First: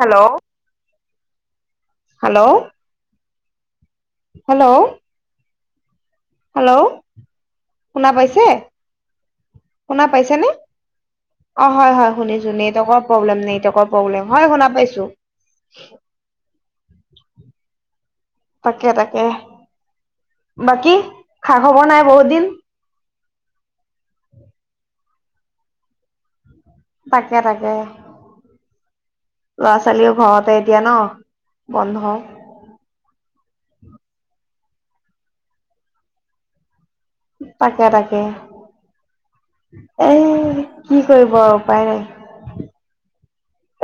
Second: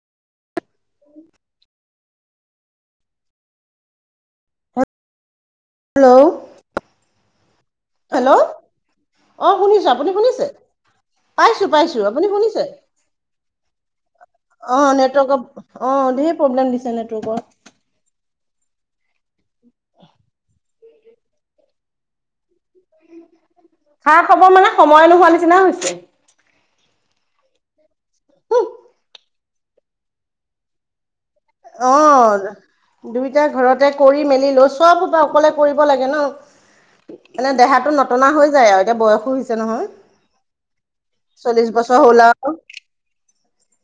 Hello. [unintelligible] Hello hello hello. Hello শুনা পাইছে? Hello অ শুনিছো শুনা আপুনি শুনিছে পাইছেনে? পাইছো অ হয় পাইছো হয় আপুনি শুনিছো, শুনিছে নেটৱকৰ প্ৰব্লেম নেটৱকৰ প্ৰব্লেম, হয় শুনা অ পাইছো। নেটৱৰ্কৰ অ ধেই প্ৰব্লেম দিছে নেটৱৰ্কৰ। তাকে তাকে। [inaudible] বাকী খা খবৰ নাই বহুত দিন। খা খবৰ মানে সময় নোহোৱা নিচিনা হৈছে। তাকে তাকে। ল'ৰা ছোৱালীও ঘৰতে এতিয়া ন? অ বন্ধ দুইটাই ঘৰতে কৰি মেলি লৈ সব হুপা অকলে কৰিব লাগে ন। এনে তাকে দেহাতো তাকে নটনা হৈ যায় আও, এতিয়া বয়সো হৈছে নহয় এ কি কৰিব আৰু চল্লিশ উপায় বছৰ নাই হ'ল আও।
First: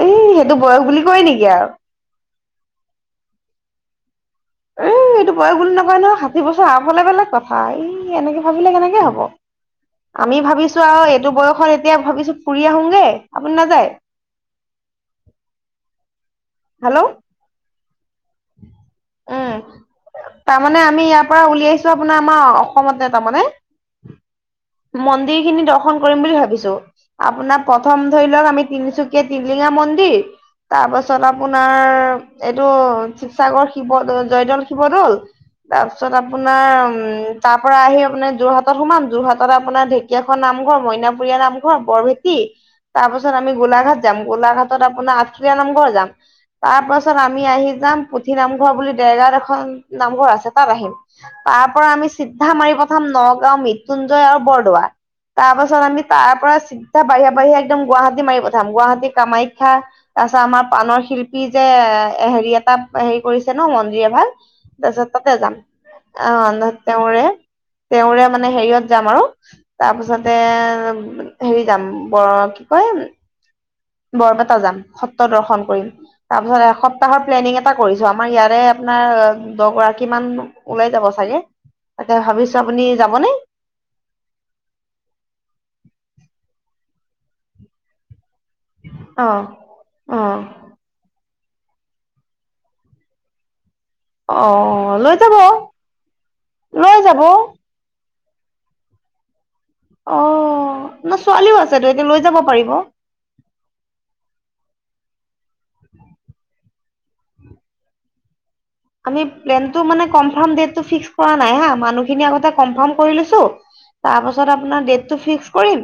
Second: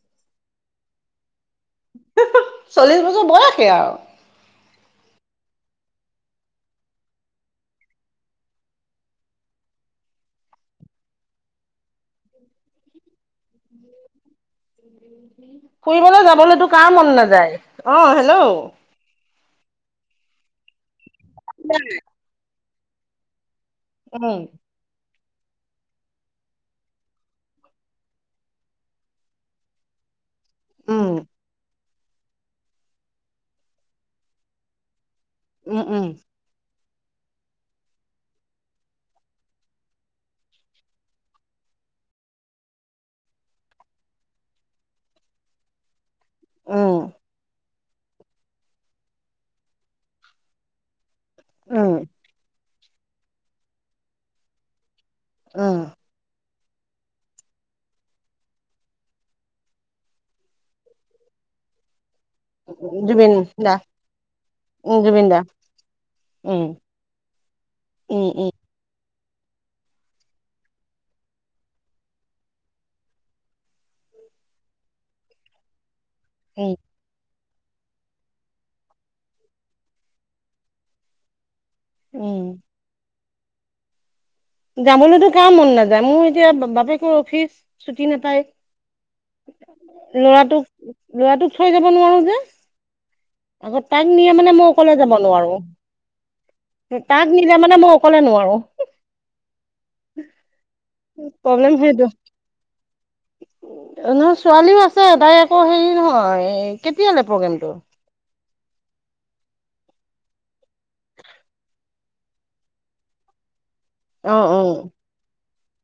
এই সেইটো বয়স বুলি কয় নেকি আও। [unintelligible] চল্লিশ বছৰ বয়সে আও। এই এইটো বয়স বুলি নকয় নহয়, ষাঠি বছৰ আপ হ'লে বেলেগ কথা আও, এই এনেকে ভাবিলে কেনেকে হ'ব! আমি ভাবিছো আও এইটো বয়সত এতিয়া ভাবিছো ফুৰি আহোগে, আপুনি নাযায়? ফুৰিবলে যাবলেতো কাৰ হেল্ল' মন নাযায়, অ হেল্ল'। উম তাৰমানে আমি ইয়াৰ পৰা উলিয়াইছো আপোনাৰ আমাৰ অসমতে তাৰমানে। উম। মন্দিৰ খিনি দৰ্শন কৰিম বুলি ভাবিছো। আপোনাৰ প্ৰথম ধৰি লওক আমি তিনিচুকীয়া তিলিঙা মন্দিৰ উম তাৰপাছত আপোনাৰ এইটো শিৱসাগৰ শিৱদৌল জয়দৌল শিৱদৌল উম উম তাৰপিছত আপ আপোনাৰ তাৰপৰা আহি আপোনাৰ যোৰহাটত সোমাম, যোৰহাটত আপোনাৰ ঢেকীয়াখুৱা নামঘৰ মইনাপুৰীয়া নামঘ ঘৰ বৰভেটি তাৰ পাছত আমি গোলাঘাট যাম, গোলাঘাটত আপোনাৰ আষ্ট্ৰিয়ীয়া নামঘৰ যাম। তাৰ উম পাছত আমি আহি যাম পুথি নামঘৰ বুলি দেৰগাঁওত এখন নামঘৰ আছে তাত আহিম। তাৰ পৰা উম আমি চিধা মাৰি পঠাম নগাঁও মৃত্যুঞ্জয় আৰু বৰদোৱা। উম তাৰপাছত আমি তাৰপৰা চিধা বাহিৰে বাহিৰে একদম গুৱাহাটী মাৰি পঠাম গুৱাহাটী কামাখ্যা তাৰপিছত আমাৰ পাণৰ শিল্পী যে এ হেৰি এটা হেৰি জুবিন কৰিছে ন দা মন্দিৰ এভাগ উম, তাৰপিছত জুবিন দা তাতে যাম। অ উম। তেওঁৰে তেওঁৰে উম, মানে উম, হেৰিয়ত যাম আৰু, তাৰপিছতে হেৰি যাম বৰ কি কয় বৰপেটা যাম সত্ৰ দৰ্শন কৰিম, তাৰপিছত উম। এস তাহৰ প্লেনিং এটা কৰিছো আমাৰ ইয়াৰে আপোনাৰ দহগৰাকী মান ওলাই যাব চাগে। তাকে উম, ভাবিছো আপুনি যাব নে? যাবলেতো কাৰ মন নাযায়, মোৰ এতিয়া বাপেকৰ অফিচ ছুটি নাপায়। অ অ লৰাটোক লৰাটোক থৈ যাব নোৱাৰো যে। আকৌ তাক নিয়ে অ মানে মই অকলে যাব নোৱাৰো, লৈ যাব তাক নিলে মানে মই কলে নোৱাৰোঁ। অ ন ছোৱালীও প্ৰব্লেম আছেতো সেইটো। এতিয়া লৈ যাব পাৰিব। নহয় ছোৱালীও আছে তাই আকৌ হেৰি নহয় কেতিয়ালে প্ৰগ্ৰেমটো আমি প্লেন টো মানে কনফাৰ্ম ডেটতো ফিক্স কৰা নাই হা মানুহখিনি আগতে কনফাৰ্ম কৰি লৈছো। অ', তাৰপাছত আপোনাৰ অ', ডেটতো ফিক্স কৰিম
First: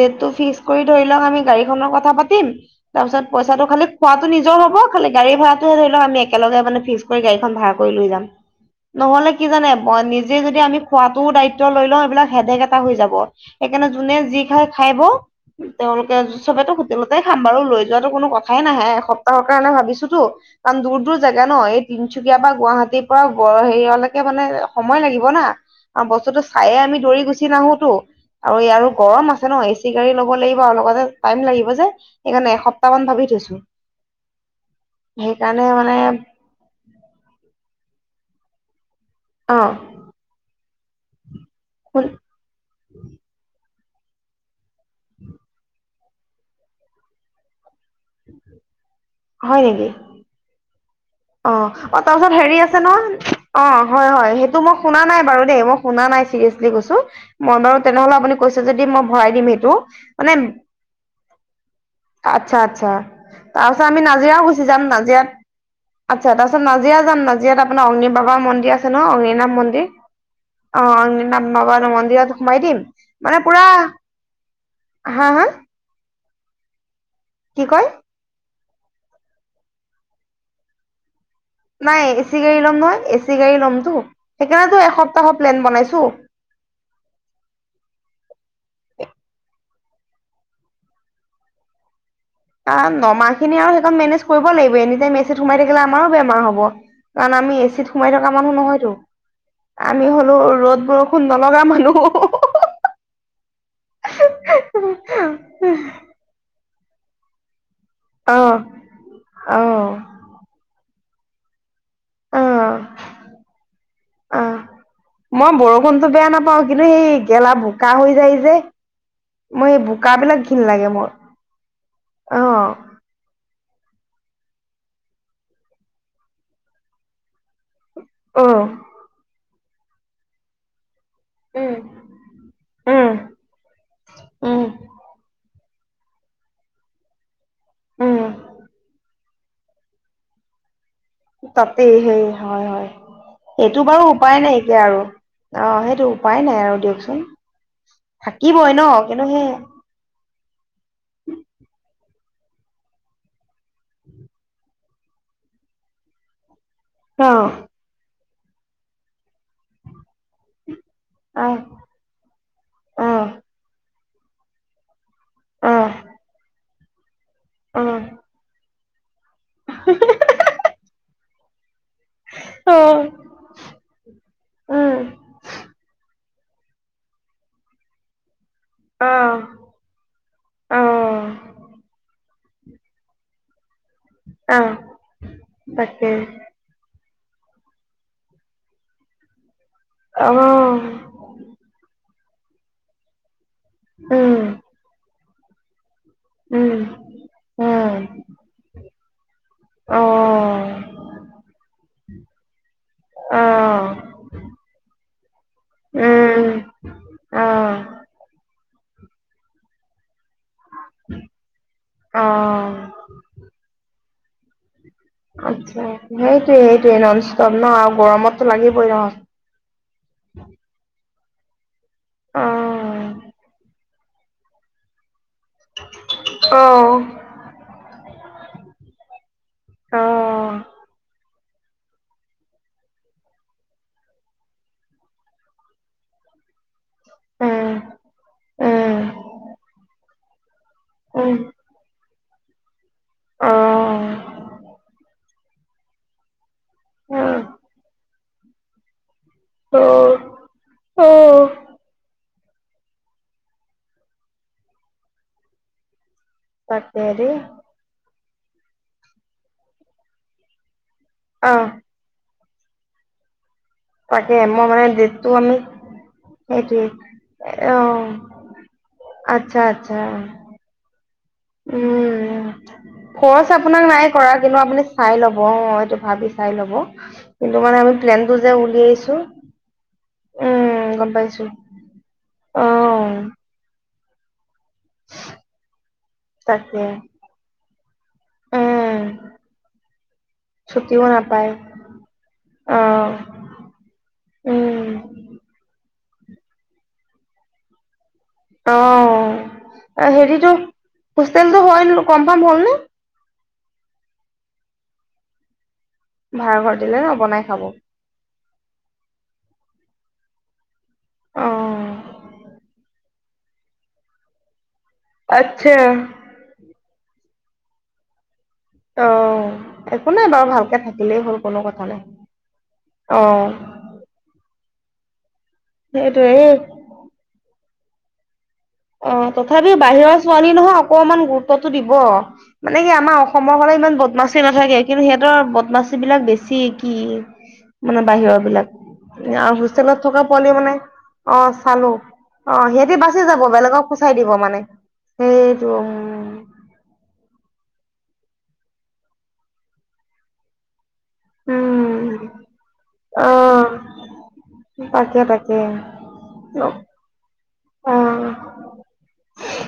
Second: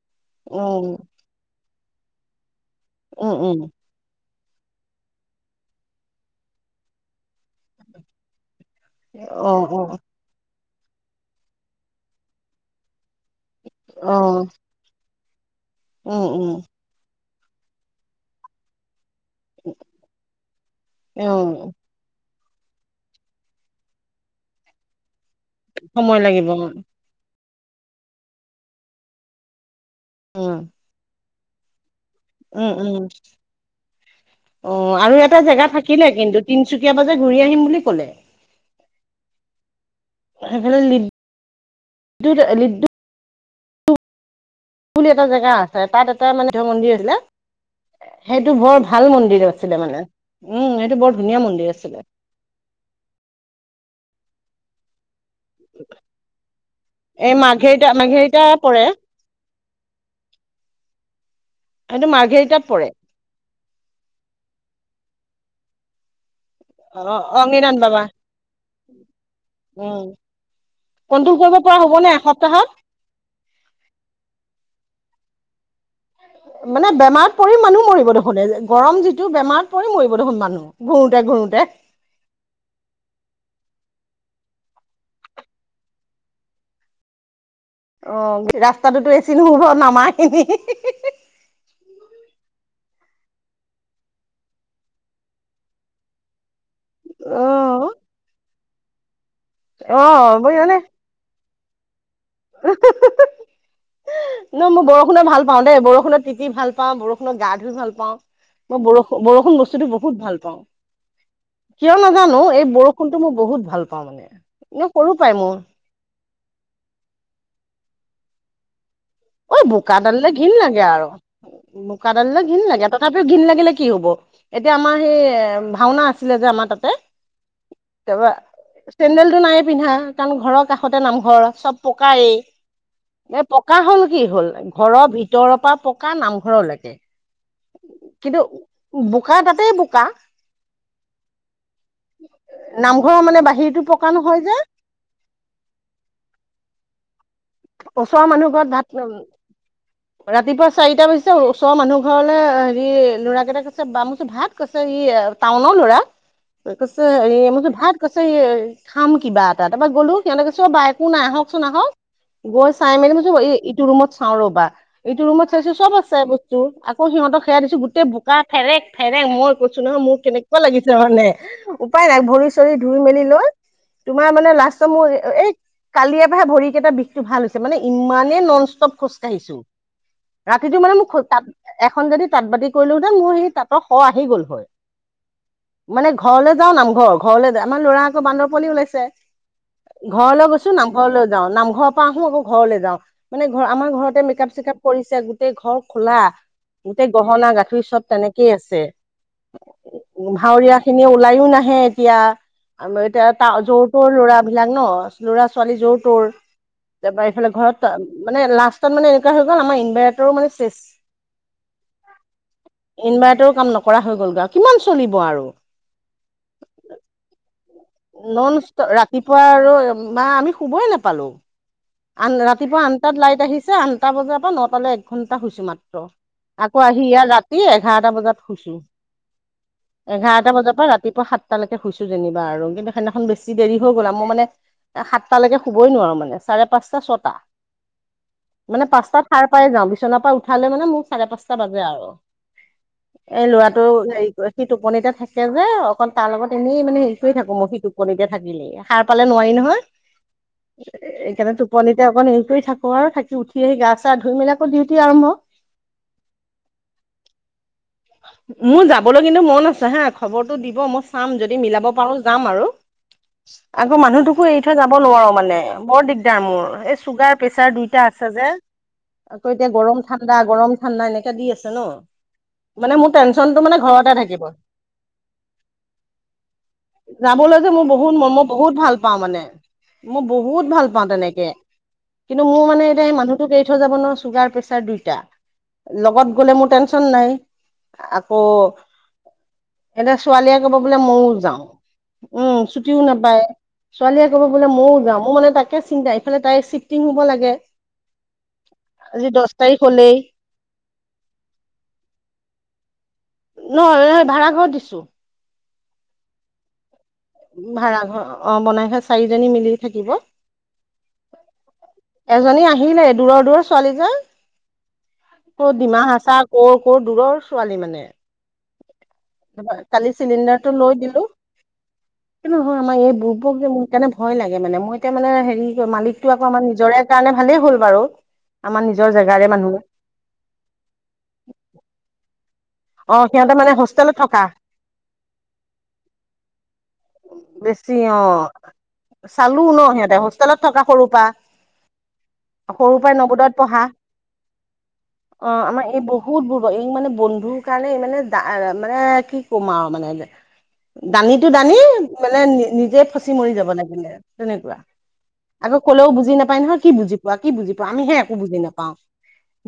ডেটতো ফিক্স কৰি অ', ধৰি লওক আমি গাড়ী মনৰ কথা পাতিম তাৰ পিছত উম, উম, পইচাটো খালি খোৱাটো নিজৰ হ'ব খালি গাড়ী ভাড়াটো ধৰি লওক আমি একেলগে মানে ফিক্স কৰি গাড়ীখন ভাড়া কৰি লৈ যাম। নহলে কি অ', জানে ব অ', নিজে যদি আমি খোৱাটোও দায়িত্ব লৈ লওঁ এইবিলাক হেদেক এটা হৈ যাব। সেইকাৰণে যোনে যি অ', খাই খাই ব তেওঁলোকে উম, উম, চবেতো হো- টেলতে খাম বাৰু লৈ যোৱাটো কোনো কথাই নাহে এসপ্তাহৰ কাৰণে ভাবিছোতো কাৰণ দূৰ দূৰ জেগা ন অ', এই- তিনচুকীয়াৰ পৰা গুৱাহাটীৰ পৰা ব হেৰিয়লৈকে মানে সময় লাগিব না আৰু সময় বস্তুতো লাগিব চাইে আমি দৌৰি গুচি নাহোতো আৰু ইয়াৰ গৰম আছে ন এচি টি গাড়ী ল'ব লাগিব উম, অ লগতে টাইম লাগিব যে সেইকাৰণে উম এসপ্তাহ মান উম ভাবি থৈছো অ আৰু এটা সেইকাৰণে জেগা মানে থাকিলে কিন্তু তিনচুকীয়া পা যে ঘূৰি আহিম বুলি ক'লে অঁ সেইফালে লিড- খোল ডুত লিডুত বুলি এটা জেগা আছে তাত এটা মানে বুদ্ধ মন্দিৰ আছিলে সেইটো বৰ ভা- ভাল মন্দিৰ হয় আছিলে নেকি মানে উম এইটো বৰ ভা- অ অ তাৰপিছত হেৰি আছে ন অ হয় হয় সে- তো মই শুনা নাই বাৰু দেই মই শুনা নাই চিৰিয়াছলি কৈছো এই মই বাৰু মাৰ্ঘেৰিটা তেনেহলে আপুনি মাৰ্ঘেৰিটা কৈছে পৰে যদি মই ভৰাই দিম সেইটো মানে সেইটো আচ্ছা, মাৰ্ঘেৰিটাত পৰে আচ্ছা তাৰপাছত আমি নাজিৰাও গুচি যাম নাজিৰাত, আচ্ছা তাৰপাছত নাজিয়া অ যাম নাজিয়াত অগ্নিনাথ আপোনাৰ অগ্নি বাবা মন্দিৰ আছে ন অগ্নিনাভ মন্দিৰ উম অ কণ্ট্ৰল অগ্নিনাভ কৰিব পৰা হ'ব [unintelligible] নে মন্দিৰত সোমাই এসপ্তাহত দিম মানে পুৰা হা হা মানে বেমাৰত পৰি কি মানুহ কয় মৰিব দেখোন এযে গৰম যি- টো বেমাৰত পৰি মৰিব দেখোন মানুহ ঘূৰোতে ঘূৰোতে নাই এ চি গাড়ী ল'ম নহয় এ চি গাড়ী লম টো সেইকাৰণেতো এসপ্তাহৰ প্লেন বনাইছো। অ ৰাস্তাটোতো এই চি নহব নামাখিনি হি হি হি আ নমাখিনি আৰু সেই কন মেনেজ কৰিব লাগিব এনি টাইম এ চিত সোমাই থাকিলে আমাৰো বেমাৰ হ'ব। কাৰণ অ আমি এ চিত সোমাই থকা মানুহ নহয়তো অ আমি হলেও ৰ'দ বৰ- ষুণ নলগা মানুহ উ হু হু ন মই বৰষুণ ভাল পাওঁ দে বৰষুণত তিতি ভাল পাওঁ, বৰষুণ গা ধুই ভাল পাওঁ অহ মই বৰষু বৰষুণ অহ বস্তুটো বহুত ভাল পাওঁ। কিয় নাজানো অহ এই বৰষুণটো মই বহুত ভাল পাওঁ মানে এনে সৰু পাই মোৰ মনটো বেয়া নাপাওঁ কিন্তু সেই গেলা বোকা হৈ যায় যে ঐ মই এই বোকা বোকাডাললে বিলাক ঘিন ঘিণ লাগে আৰু মোৰ বোকাডাললে অহ ঘিন লাগে ত- তথাপিও ঘিন লাগিলে কি হব এতিয়া আমাৰ সেই এ ভাওনা আছিলে যে আমাৰ তাতে তাৰপা অহ চেন্দেল টো নাইয়ে পিন্ধা কাৰণ ঘৰৰ কাষ- তে নামঘৰ উম চব পকাৰ এই উম এ পকা হ'ল কি হ'ল উম ঘৰৰ ভিতৰৰ পৰা পকা নামঘৰলেকে উম কিন্তু বোকা তাতেই বোকা তাতেই সেই হয় হয় নামঘৰৰ মানে বাহিৰতো এইটো বাৰু পকা উপায় নহয় যে নাইকিয়া আৰু অঁ সেইটো উপায় নাই আৰু দিয়কচোন, ওচৰৰ মানুহ ঘৰত থাকিবই ভাত ন কিন্তু সেই ৰাতিপুৱা চাৰিটা বাজিছে ওচৰ মানুহ ঘৰলে হেৰি ল'ৰাকেইটাক কৈছে বামছো ভাত কৈছে ই টাউনৰ ল'ৰা। [inaudible] কৈছে এ সেই মোৰ ভাত কৈছে এ খাম কিবা এটা, তাৰপা গ'লো তেওঁলোকে চুওক বা একো নাই অ আহকচোন আহক গৈ চাই অ অ মেলি মই ইটো ৰুমত চাওঁ ৰ'বা। এইটো ৰুমত অ চাইছো চব আছে বস্তু, আকৌ সিহঁক সেয়া দিছো অ গোটেই বোকা ফেৰেক ফেৰেক মই কৈছো নহয় মোৰ কেনেকুৱা লাগিছে মানে উপায় নাই ভৰি অ চৰি ধুই মেলি লৈ। তোমাৰ মানে লাষ্ট উম মোৰ এই কালিৰ পৰাহে ভৰিকেইটা বিষটো ভাল হৈছে মানে ইমানে নন ষ্টপ অ খোজকাঢ়িছো। ৰাতিটো অ মানে মোক তাঁত এখন যদি তাঁত বাতি কৰিলোহেতেন মোৰ সেই তাঁত খ আহি গ'ল অ হয়, তাকে মানে ঘৰলৈ যাও নামঘৰ ঘৰলৈ যায়, আমাৰ ল'ৰা আকৌ বান্দৰ পোৱালী ওলাইছে। অ ঘৰলৈ গৈছো উম নামঘৰলৈ যাওঁ নামঘৰৰ পৰা আহো আকৌ ঘৰলে যাওঁ। মানে ঘৰ আমাৰ ঘৰতে উম মেকআপ চেকআপ কৰিছে গোটেই ঘৰ খোলা। গোটেই গহনা গাঠৰি উম চব তেনেকেই আছে। অ ভাৱৰীয়া খিনি ওলাইও নাহে এতিয়া, আৰু এতিয়া অ ত যোৰ তোৰ ল'ৰা বিলাক ন। ল'ৰা ছোৱালী যোৰ তৰ, উম তাৰপৰা অ এইফালে ঘৰত মানে লাষ্টত মানে এ হৈ গ'ল আমাৰ ইনভাৰটৰো মানে চেছ। অঁ ইনভাৰ্টাৰো কাম নকৰা হৈ গ'ল আৰু কিমান চলিব আও। আচ্ছা, সেইটোৱে সেইটোৱে নন ষ্টপ ন আৰু গৰমতো লাগিবই নহ। পোৱা আৰু বা আমি শুবই নাপালো। আন অ ৰাতিপুৱা আনটাত লাইট আহিছে, আন টা বজাৰ পৰা নটালে এঘন্টা শুইছো মাত্ৰ, অ আকৌ আহি ইয়াত ৰাতি এঘাৰটা বজাত শুইছো। অ এঘাৰটা বজাৰ পৰা ৰাতিপুৱা সাত সাতটালৈকে শুইছো যেনিবা আৰু কিন্তু সেইদিনাখন বেছি দেৰি হৈ গল মই মানে সাতটালৈকে শুবই নোৱাৰো মানে। চাৰে পাঁচটা ছটা, উম মানে উম পাঁচটা সাৰ পাই যাওঁ বিচনাৰ পৰা উঠালে মানে মোক চাৰে উম পাঁচটা বাজে আৰু, এই অ লৰাটো হেৰি কৰে সি টোপনিতে থাকে। কে যে অকল তাৰ লগত এনেই মানে হেৰি কৰি থাকো মই সিটো কল এতিয়া থাকিলেইও, সাৰ পালে নোৱাৰি নহয়। অ নহয় এ সেইকাৰনে টোপনিতে অকণ হেৰি কৰি থাকো আৰু থাকি উঠি আহি গা চা ধুই মেলি আকৌ ডিউটি আৰম্ভ। তাকে দেই। মোৰ যাবলৈ কিন্তু মন আছে হা খবৰটো দিব মই চাম অ যদি মিলাব পাৰো যাম আৰু। আকৌ তাকে মানুহটোকো এৰি মই থৈ মানে যাব ডেটটো নোৱাৰো আমি মানে, বৰ দিগ চুগাৰ সেইটোৱে প্ৰেচাৰ অ দুইটা আছে যে, আকৌ আচ্ছা এতিয়া আচ্ছা গৰম ঠাণ্ডা গৰম ঠাণ্ডা এনেকাে দি আছে ন। মানে মোৰ ফৰচ টেনচনটো মানে আপোনাক ঘৰতে নাই কৰা, থাকিব কিন্তু আপুনি চাই ল'ব অ এইটো ভাবি চাই ল'ব। কিন্তু যাবলৈ যে মানে মোৰ আমি বহুত ম প্লেনটো মই যে বহুত ভাল উলিয়াইছো পাও মানে মই বহুত উম ভাল। পাঁও গম পাইছো তেনেকে, কিন্তু অ মোৰ মানে এতিয়া মানুহটো এৰি থৈ যাব নোৱাৰো চুগাৰ পে দুইটা, লগত গ'লে মোৰ তাকে টেনচন নাই আকৌ উম এতিয়া ছোৱালীয়ে ক'ব বোলে ছুটিও মইয়ও নাপায় যাওঁ। উম অ ছুটিও নাপায়। ছোৱালীয়ে ক'ব বোলে ময়ও উম যাম। অ মানে তাকে চিন্তা ইফালে তাই চিফ্টিং হ'ব লাগে। অ আজি দহ তাৰিখ হ'লেই হেৰিতো হোষ্টেলতো হয় কনফাৰ্ম হ'ল নে? নহয় নহয় ভাড়া ঘৰত দিছো। ভাৰ ঘৰ দিলে ন বনাই খাব ভাড়া ঘৰ, অ বনাই ঘ চাৰিজনী মিলি থাকিব। অ এজনী আহিলে দূৰৰ - দূৰৰ ছোৱালীজন। ক' আচ্ছা ডিমা হাচা, কৰ কৰ দূৰৰ ছোৱালী মানে। অ তাৰপৰা একো কালি নাই বাৰু চিলিণ্ডাৰটো ভালকে লৈ দিলো থাকিলেই হ'ল, কোনো কথা নাই অ। সেইকাৰণে ভয় লাগে মানে মই এতিয়া মানে হেৰি মালিকটো আকৌ আমাৰ সেইটোৱে নিজৰে কাৰণে ভালেই হ'ল বাৰু। আমাৰ নিজৰ অ জেগাৰে তথাপি মানুহ বাহিৰৰ ছোৱালী নহয় অকমান গুৰুত্বটো দিব। মানে কি আমাৰ অ অসমৰ সিহঁতে ফালে মানে ইমান হোষ্টেলত বদমাচি থকা নাথাকে কিন্তু সিহঁতৰ বদমাচিবিলাক বেছি কি বেছি মানে অ বাহিৰৰবিলাক। আৰু চালো ন হোষ্টেলত থকা সিহঁতে পোৱালি হোষ্টেলত মানে থকা সৰু পৰা অ চালো অ সিহঁতে সৰু পৰাই বাচি যাব। নৱোদয়ত পঢ়া বেলেগক পুচাই দিব মানে সেইটো উম। ই মানে বন্ধুৰ কাৰণে মানে দা মানে কি ক'ম আৰু মানে যে। দানিটো দানি উম, মানে নি নিজে ফচি মৰি যাব অ'। লাগিলে তেনেকুৱা। তাকে তাকে আকৌ কলেও বুজি নাপায় অ'। নহয় কি বুজি পোৱা কি বুজি পোৱা আমিহে একো বুজি নাপাওঁ।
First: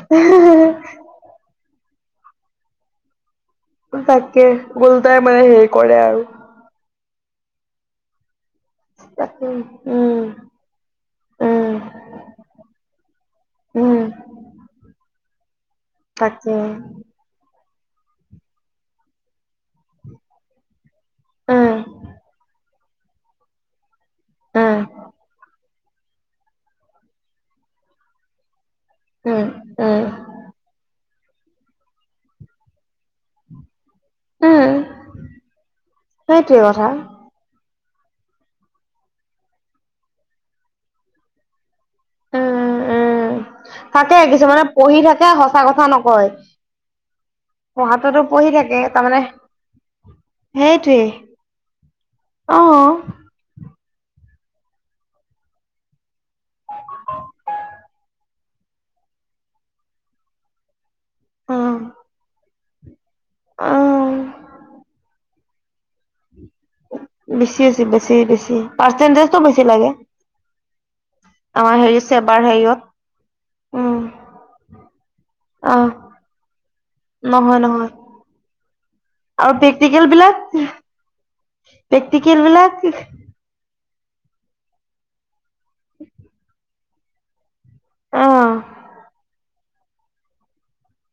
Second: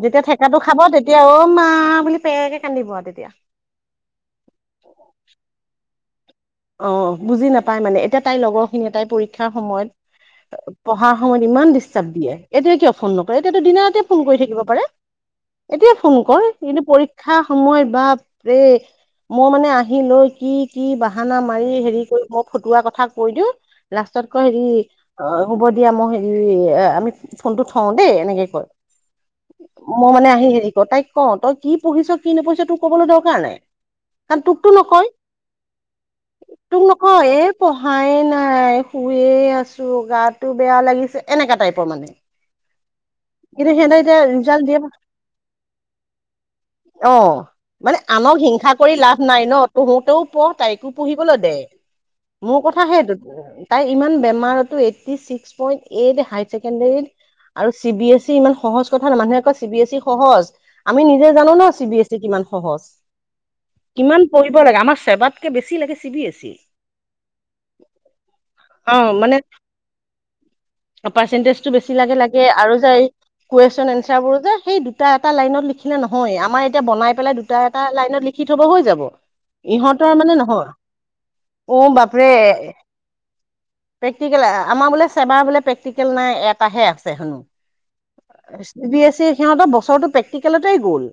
যেতিয়া ঠেকাটো খাব তেতিয়া অ মা বুলি পেকে কান্দিব আৰু তেতিয়া। তাকে ওলটাই মানে হেৰি কৰে আৰু। অ বুজি নাপায় মানে এতিয়া তাইৰ লগৰখিনি তাই তাকে পৰীক্ষাৰ উম, সময়ত পঢ়াৰ সময়ত উম, ইমান ডিষ্টাৰ্ব দিয়ে। এতিয়া কিয় ফোন নকৰে? এতিয়াতো উম। দিনে-ৰাতিয়ে ফোন কৰি থাকিব পাৰে। এতিয়া ফোন কৰ তাকে কিন্তু পৰী ক্ষাৰ সময়ত বাপৰে! মই মানে আহি লৈ কি কি বা হানা উম মৰি হেৰি কৰি মই ফটোৱা কথা কৈ দিওঁ, লাষ্টত কৈ সি উম অ হ'ব দিয়া মই হেৰি এ আমি ফোনটো থওঁ দেই এনেকে কয়। উম উম মই মানে আহি হেৰি ক তাইক কওঁ তই কি পঢ়িছ কি নপঢ়িছ তোৰ ক'বলৈ দৰকাৰ নাই। তাক উম তোকতো নক। সেইটোৱে তোক কথা নকয় এই পঢ়াই নাই, শুইয়ে আছোঁ, গাটো বেয়া লাগিছে, এনেকা টাইপৰ মানে। উম উম, কিন্তু সিহঁতে তাকে এতিয়া কিছুমানে ৰিজাল্ট দিয়ে পঢ়ি থাকে সঁচা কথা নকয়। অ মানে পঢ়াটোতো আনক পঢ়ি হিংসা থাকে কৰি তাৰমানে লাভ নাই ন তোৰ মতেও পঢ়, তাইকো সেইটোৱে পঢ়িবলৈ দে। অ মোৰ কথা সেইটো। তাই ইমান বেমাৰতো, eighty six point eight high ছেকেণ্ডৰীত। আৰু চি বি এছ চি ইমান সহজ কথা নহয়। মানুহে কয়, চি বি এছ ই সহজ। আমি নিজে অ জানোঁ ন, চি বি এছ ই কিমান সহজ? অ কিমান পঢ়িব লাগে। আমাৰ চেবাতকে বেছি লাগে চি বি এছ ই। বেছি আছে, বেছি বেছি অ মানে পাৰ্চেন্টেজটো বেছি লাগে। পাৰ্চেন্টেজটো আমাৰ বেছি হেৰি লাগে চেবাৰ লাগে আৰু হেৰিয়ত যে এই উম কুৱেশন-এনচাৰবোৰ যে সেই দুটা এটা লাইনত অ লিখিলে নহয়। আমাৰ এতিয়া বনাই পেলাই দুটা নহয় এটা নহয় লাইনত লিখি থব হৈ যাব। আৰু প্ৰেক্টিকেল ইহঁতৰ মানে বিলাক নহয়। উ, বাপৰে! প্ৰেক্টিকেল বিলাক প্ৰেক্টিকেল, আমাৰ বোলে চেবাৰ বোলে প্ৰেক্টিকেল নাই এটাহে আছে হেনো। অ চি বি এছ ই সিহতৰ বছৰটো পে টিকেলতে গ'ল।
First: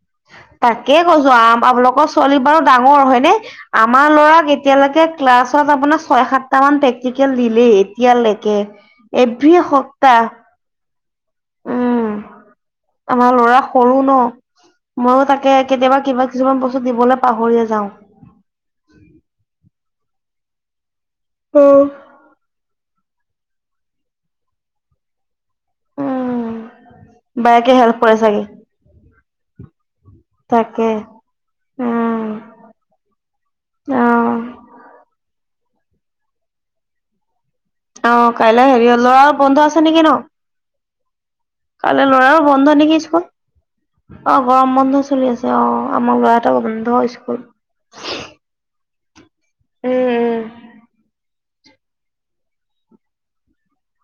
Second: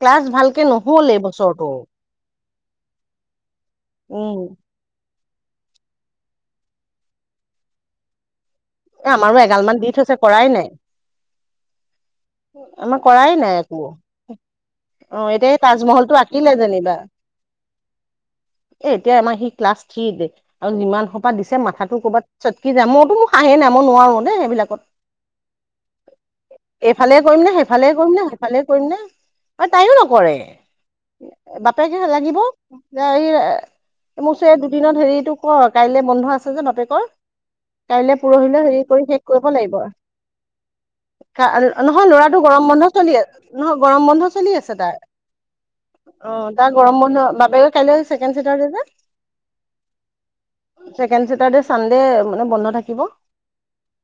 ক্লাছ ভালকে তাকে নহ'ল এই কৈছোঁ, আ বছৰটো আপোনালোকৰ ছোৱালী বাৰু ডাঙৰ হয়নে, আমাৰ উম ল'ৰাক এ এতিয়ালৈকে ক্লাছত আপোনাৰ ছয়-সাতটা মান প্ৰেক্টিকেল দিলেই এতিয়ালৈকে। এ আমাৰো এভৰি এগাল মান দি থৈছে সপ্তাহ কৰাই নাই উম, কৰাই আমাৰ নাই ল'ৰা একো সৰু ন। অ মইও তাকে, এতিয়া এই কেতিয়াবা তাজমহলটো কিবা আঁকিলে কিছুমান বস্তু যেনিবা দিবলে পাহৰিয়ে যাও। এ, এতিয়া আমাৰ সি ক্লাছ থ্ৰীতে আৰু যিমান সোপা দিছে, মাথাটো কৰবাত চটকি যাই মই বোলো মোৰ সাহে নাই মই নোৱাৰো দেই সেইবিলাকত। উম এইফালে কৰিম নে বায়েকে সেইফালে হেল্প কৰিম কৰে নে? চাগে সেইফালে কৰিম নে? আৰু তাইও নকৰে। তাকে বাপেকে উম সলাগিব অ এই কৈছে দুদিনত হেৰিটো কৰ কাইলে বন্ধ আছে যে, বাপেকৰ। অ কাইলে, পৰহিলৈ কাইলৈ হেৰি কৰি শেষ ল'ৰাৰ কৰিব বন্ধ লাগিব আছে আ নেকি ন কাইলৈ নহয়, ল'ৰাৰো ল'ৰাটো গৰম বন্ধ নেকি চলি স্কুল আছে নহয় গৰম বন্ধ অ চলি গৰম আছে বন্ধ তাৰ। চলি আছে আমাৰ অ, ল'ৰা এটা তাৰ গৰম বন্ধ স্কুল বাপেকৰ কাইলে ছেকেণ্ড চেটাৰডে যে, উম ছেকেণ্ড চেটাৰডে, চানডে মানে বন্ধ থাকিব।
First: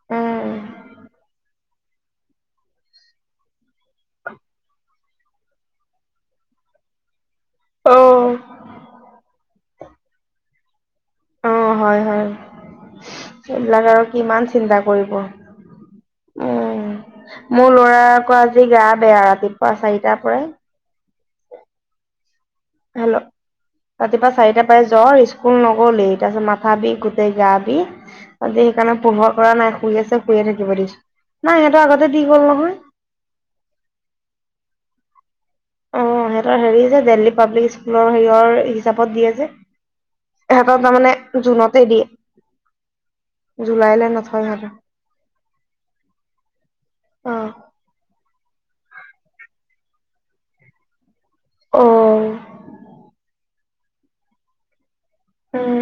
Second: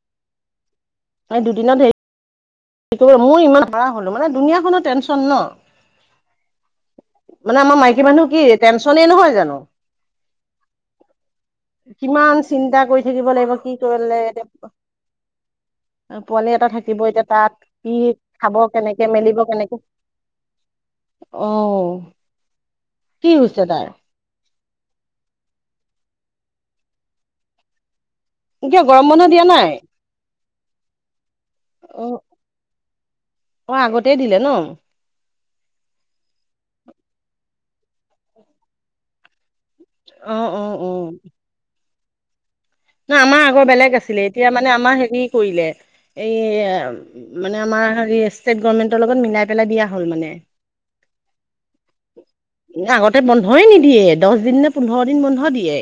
উম দুদিনতে হেৰি, মোৰ ইমান নোৱাৰা হ'লো মানে, দুনীয়াখনৰ টেনচন ন। মানে, আমাৰ উম অ মাইকী মানুহ কি টেনচনে নহয় জানো অ অ, হয় হয় কিমান চিন্তা কৰি থাকিব লাগিব কি সেবিলাক আৰু কৰিলে কিমান এতিয়া চিন্তা কৰিব। পোৱালি এটা উম, থাকিব এতিয়া তাত মোৰ কি লৰা আকৌ খাব আজি গা কেনেকে বেয়া মেলিব ৰাতিপুৱা কেনেকে চাৰিটাৰ পৰাই। অ হেল্ল কি হৈছে তাৰ বাত ৰাতিপুৱা চাৰিটা পাই জ্বৰ স্কুল নগলেই। তাৰপিছত মাথা বিষ, গোটেই গা বিষ। ৰাতি এতিয়া সেইকাৰণে গৰম বন্ধ পঢ়িব দিয়া পৰা নাই। শুই আছে, শুয়ে থাকিব দিছো। নাই, সিহঁতৰ অ আগতে দি হ'ল নহয়। অ, আগতেই দিলে ন। অ সিহঁতৰ হেৰি যে দেল্হী পাব্লিক স্কুলৰ হেৰিয়ৰ হিচাপত দিয়ে যে। অ অ ইহঁতক অ তাৰমানে জুনতে দিয়ে। না আমাৰ আগৰ বেলেগ জুলাইলৈ আছিলে নথয় এতিয়া সিহঁতৰ মানে আমাৰ হেৰি কৰিলে এইয়ে মানে আমাৰ হেৰি ষ্টেট গভৰ্মেণ্টৰ লগত মিলাই পেলাই দিয়া হল মানে, অ অ আগতে বন ন্ধই নিদিয়ে দহ দিন নে পোন্ধৰ দিন বন্ধ উম দিয়ে।